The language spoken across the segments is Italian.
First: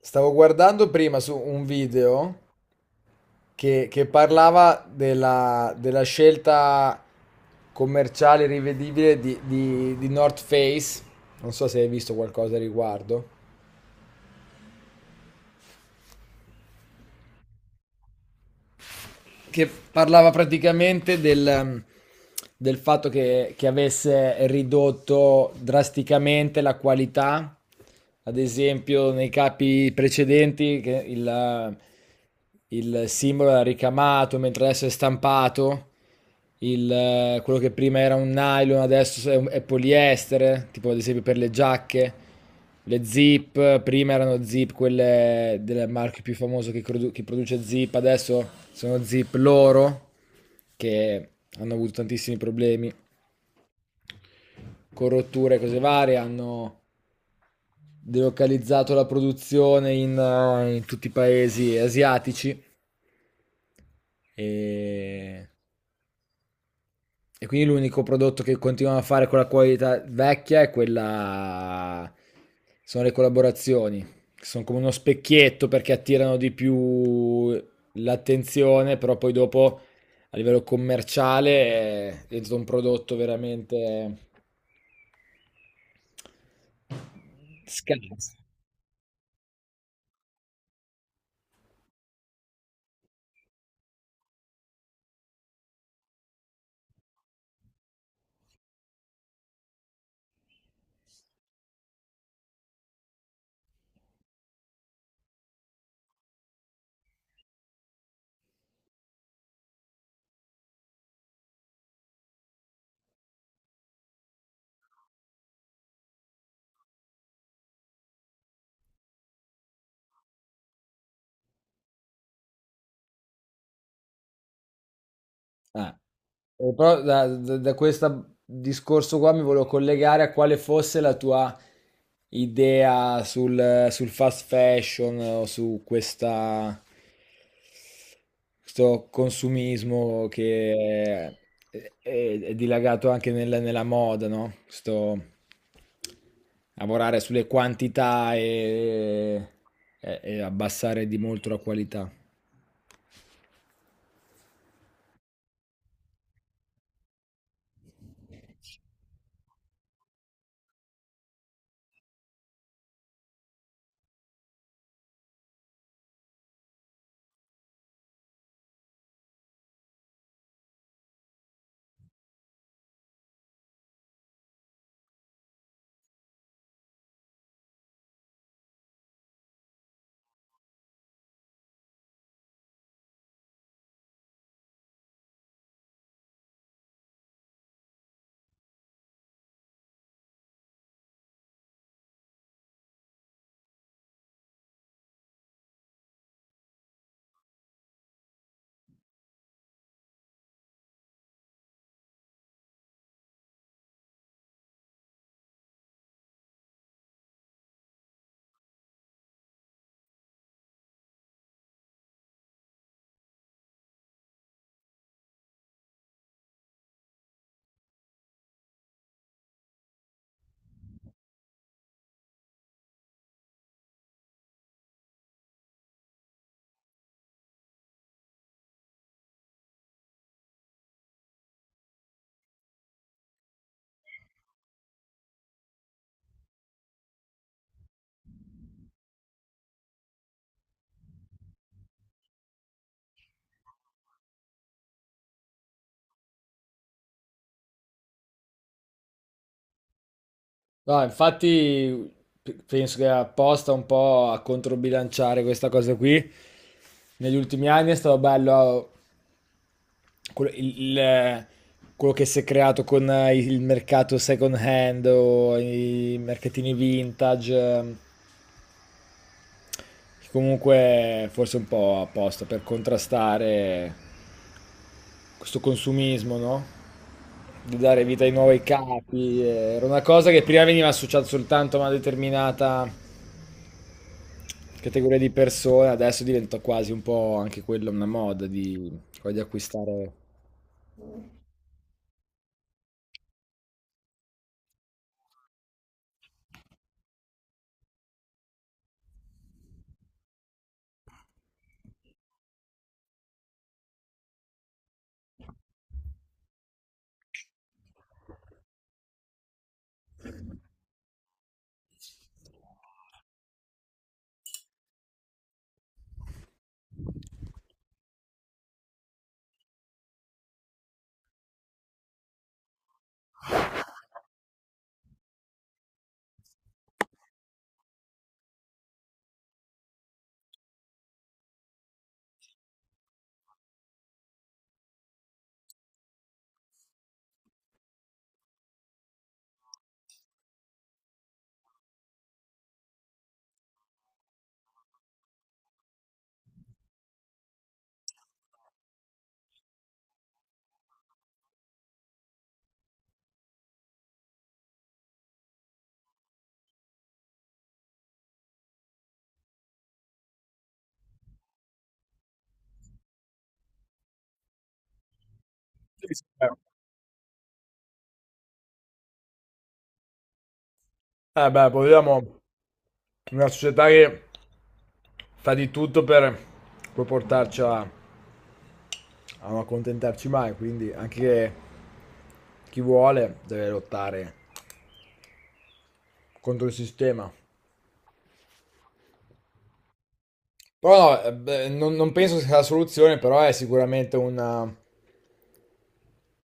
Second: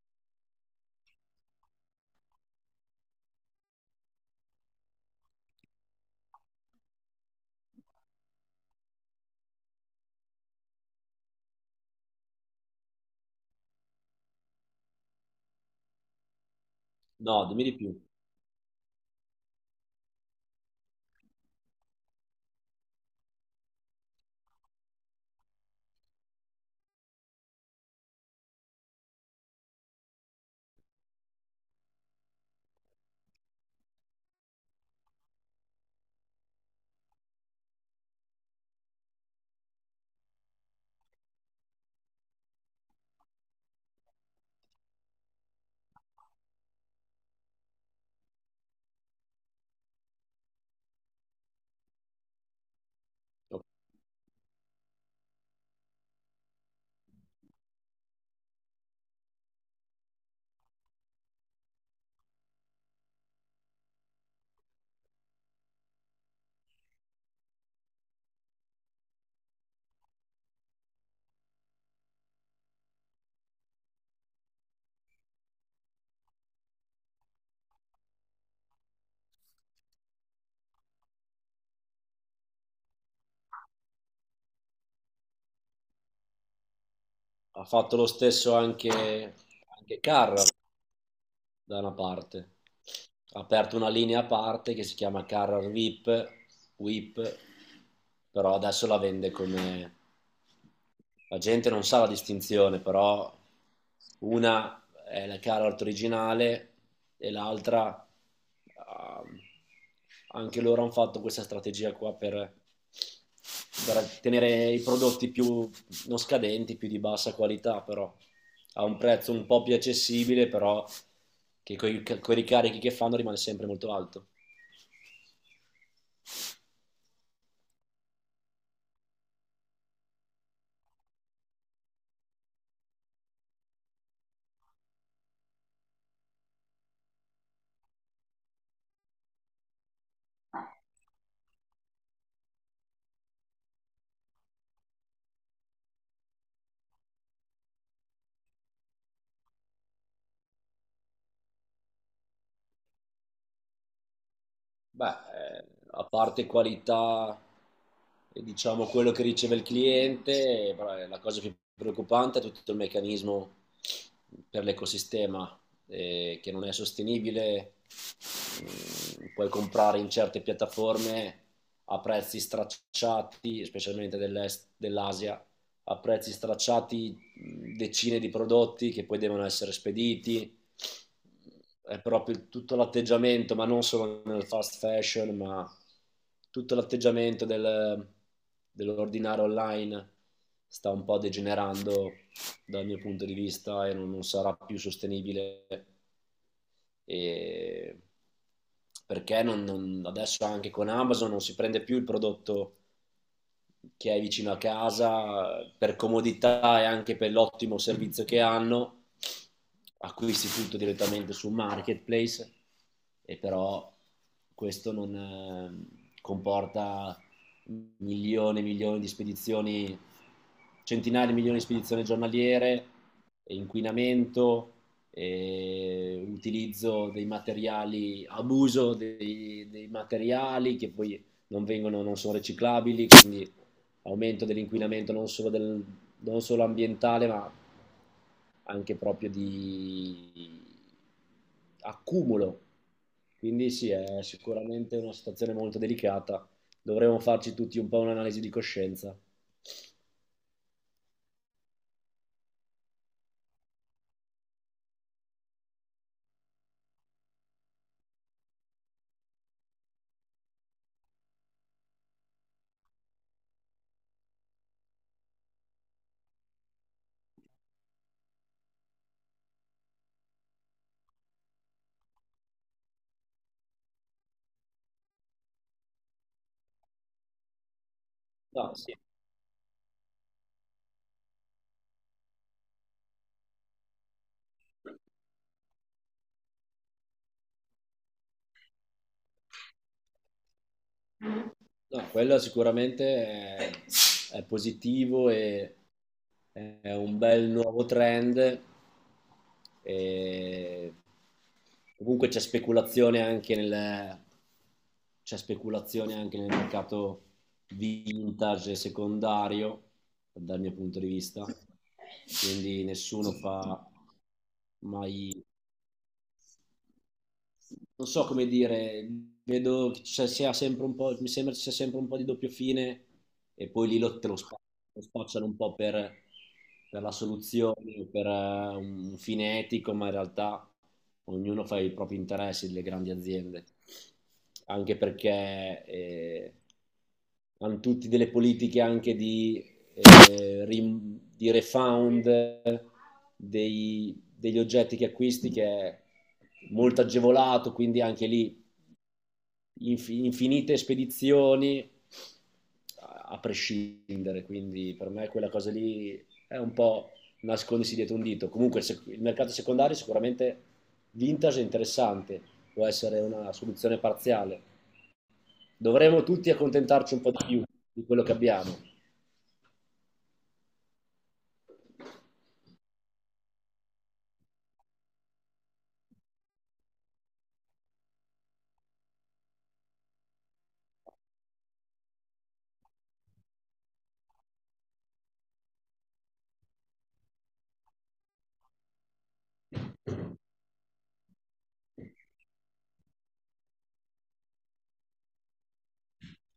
Stavo guardando prima su un video che parlava della scelta commerciale rivedibile di North Face. Non so se hai visto qualcosa a riguardo. No, dimmi di più. Che parlava praticamente del, del fatto che avesse ridotto drasticamente la qualità, ad esempio nei capi precedenti che il il simbolo era ricamato, mentre adesso è stampato, il quello che prima era un nylon adesso è, è poliestere, tipo ad esempio per le giacche. Le Zip, prima erano Zip quelle del marchio più famoso che, che produce Zip, adesso sono Zip loro, che hanno avuto tantissimi problemi con rotture e cose varie, hanno delocalizzato la produzione in, in tutti i paesi asiatici e. E quindi l'unico prodotto che continuano a fare con la qualità vecchia è quella, sono le collaborazioni, che sono come uno specchietto perché attirano di più l'attenzione, però poi dopo a livello commerciale è diventato un prodotto veramente Ha fatto lo scarso. stesso anche, anche Carrar da una parte. Ha aperto una linea a parte che si chiama Carrar VIP, WIP, però adesso la vende come... La gente non sa la distinzione, però una è la Carrar originale e l'altra... ah, anche loro hanno fatto questa strategia qua per tenere i prodotti più non scadenti, più di bassa qualità, però a un prezzo un po' più accessibile, però che con i ricarichi che fanno rimane sempre molto alto. Eh. Però da questo discorso qua mi volevo collegare a quale fosse la tua idea sul fast fashion o su questo consumismo che è dilagato nella moda, no? Questo lavorare sulle quantità e, e abbassare di molto la qualità. Beh, eh, A parte qualità e diciamo quello che riceve il cliente, però è la cosa più preoccupante è tutto il meccanismo per l'ecosistema che non è sostenibile. Mm, puoi comprare in certe piattaforme a prezzi stracciati, specialmente dell'est, dell'Asia, a prezzi stracciati decine di prodotti che poi devono essere spediti. È proprio tutto l'atteggiamento, ma non solo nel fast fashion, ma tutto l'atteggiamento del, dell'ordinare online sta un po' degenerando dal mio punto di vista e non sarà più sostenibile. E perché non, non, adesso anche con Amazon non si prende più il prodotto che hai vicino a casa per comodità e anche per l'ottimo servizio che hanno. Acquisti tutto direttamente su marketplace, e però questo non comporta milioni e milioni di spedizioni, centinaia di milioni di spedizioni giornaliere, inquinamento, e utilizzo dei materiali, abuso dei, dei materiali che poi non, vengono, non sono riciclabili, quindi aumento dell'inquinamento non solo ambientale, ma anche proprio di accumulo. Quindi sì, è sicuramente una situazione molto delicata. Dovremmo farci tutti un po' un'analisi di coscienza. No, infatti penso che apposta un po' a controbilanciare questa cosa qui. Negli ultimi anni è stato bello quello, il- il- quello che si è creato con il mercato second hand o i mercatini vintage, che comunque forse è un po' apposta per contrastare questo consumismo, no? Di dare vita ai nuovi No, sì. capi. Era una cosa che prima veniva associata soltanto a una determinata categoria di persone, adesso diventa quasi un po' anche quella una moda di, quella di acquistare. No, quello sicuramente è, è positivo e è un bel nuovo trend. E comunque c'è speculazione anche nel mercato vintage secondario, dal mio punto di vista. Quindi nessuno fa mai, non so come dire, vedo che ci sia sempre un po', mi sembra ci sia sempre un po' di doppio fine e poi lì lo, te lo, spa- lo spacciano un po' per la soluzione, per un fine etico, ma in realtà ognuno fa i propri interessi delle grandi aziende, anche perché hanno tutti delle politiche anche di, di refund degli oggetti che acquisti che è molto agevolato, quindi anche lì infinite spedizioni a-, a prescindere, quindi per me quella cosa lì è un po' nascondersi dietro un dito. Comunque se- il mercato secondario sicuramente vintage è interessante, può essere una soluzione parziale. Sì, Dovremmo sì, beh. tutti accontentarci un po' di più di quello che abbiamo. Eh beh, poi vediamo una società che fa di tutto per poi portarci a non accontentarci mai, quindi anche chi vuole deve lottare contro il sistema. Però no, beh, non penso sia la soluzione, però è sicuramente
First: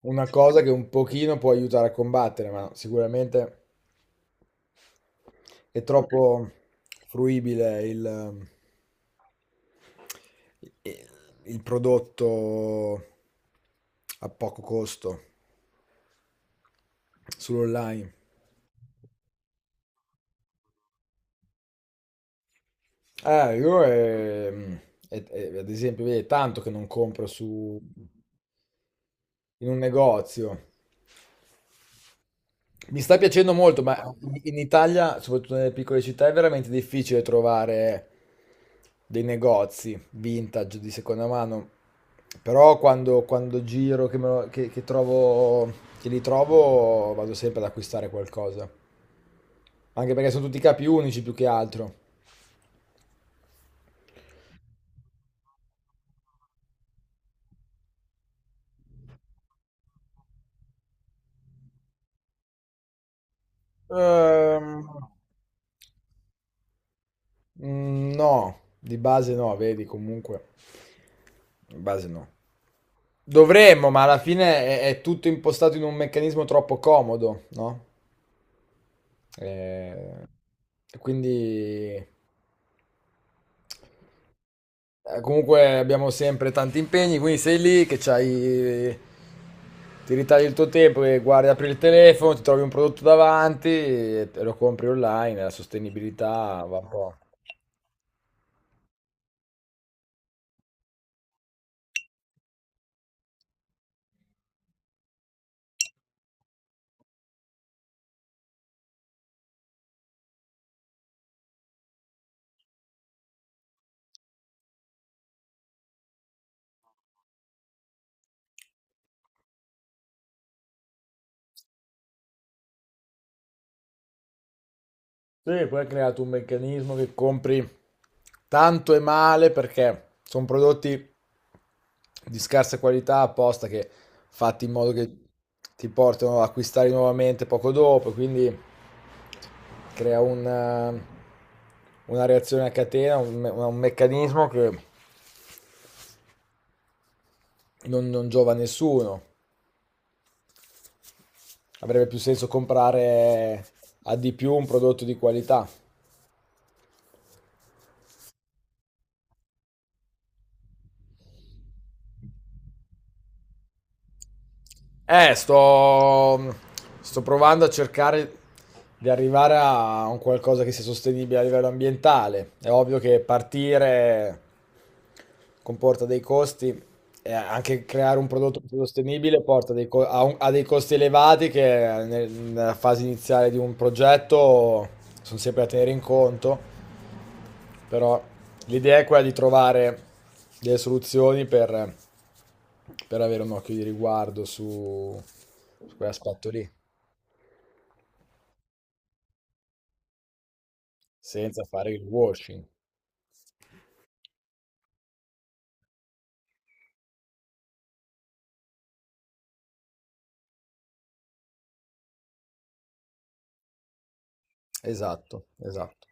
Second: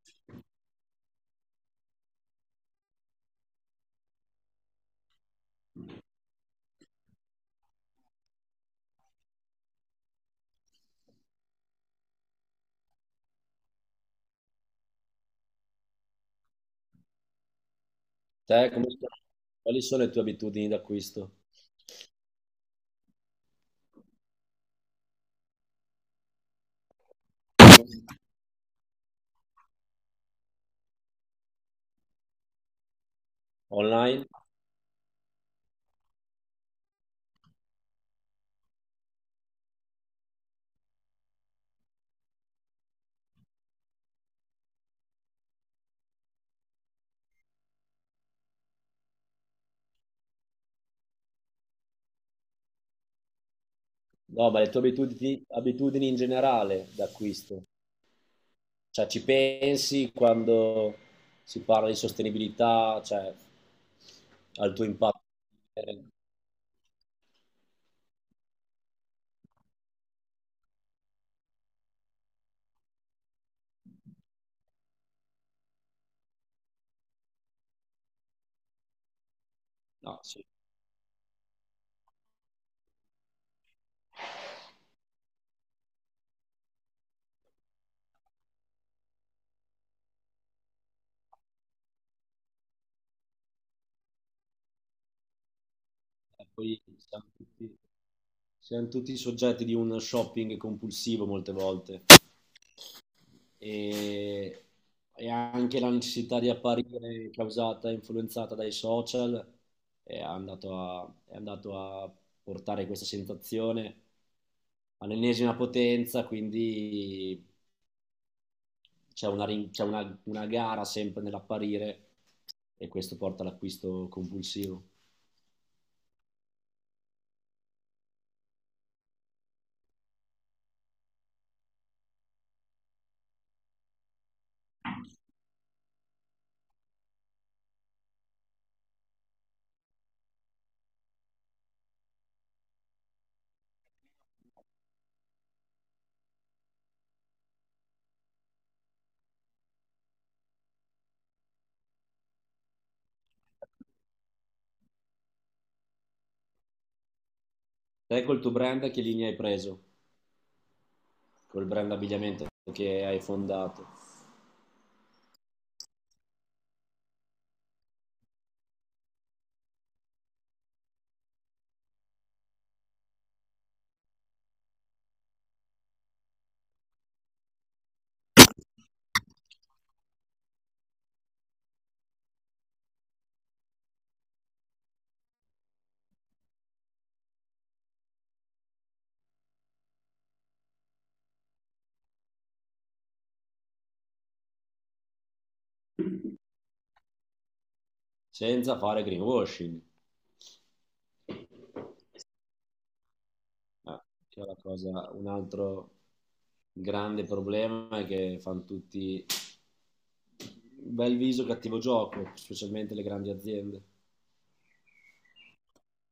una cosa che un pochino può aiutare a combattere, ma sicuramente è troppo fruibile il prodotto a poco costo sull'online. Te come- quali sono le tue abitudini d'acquisto? Io ad esempio, vedi, è tanto che non compro su in un negozio. Mi sta piacendo molto, ma Online? in Italia, soprattutto nelle piccole città, è veramente difficile trovare dei negozi vintage di seconda mano. Però quando giro, che, che trovo, che li trovo, vado sempre ad acquistare qualcosa. Anche perché sono tutti capi unici più che altro. No, ma le tue abitudini, abitudini in generale d'acquisto. Cioè, ci pensi quando si parla di sostenibilità, cioè, al tuo Ehm, impatto? Eh, no, di base no, vedi, comunque. Di base no. Dovremmo, ma alla fine è tutto impostato in un meccanismo troppo comodo, no? No, Eh. sì. E quindi comunque abbiamo sempre tanti impegni, quindi sei lì che c'hai, ti ritagli il tuo tempo e guardi, apri il telefono, ti trovi un prodotto davanti e te lo compri online, la E sostenibilità va poi un po'. Siamo tutti soggetti di un shopping compulsivo molte volte. E, e anche l'ansietà di apparire causata, e influenzata dai social, è andato a portare questa sensazione all'ennesima potenza, quindi c'è una, rin- c'è una gara sempre nell'apparire e questo porta all'acquisto compulsivo. Sì, poi hai creato un meccanismo che compri tanto e male perché sono prodotti di scarsa qualità apposta che fatti in modo che ti portano a acquistare nuovamente poco dopo, quindi crea un, una reazione a catena, un meccanismo che non giova a nessuno. Avrebbe più senso comprare a di più un prodotto di qualità. Te col tuo brand che linea hai preso? Col brand abbigliamento che hai fondato, Eh, sto, sto provando a cercare di arrivare a un qualcosa che sia sostenibile a livello ambientale. È ovvio che partire comporta dei costi e anche creare un prodotto più sostenibile porta dei co- a, un- a dei costi elevati che nella fase iniziale di un progetto sono sempre da tenere in conto. Però l'idea è quella di trovare delle soluzioni per avere un occhio di riguardo su quell'aspetto lì, senza fare greenwashing. senza fare il washing. Ah, che è la cosa- un altro grande problema è che fanno tutti bel viso, cattivo gioco, specialmente le grandi aziende. Esatto, esatto.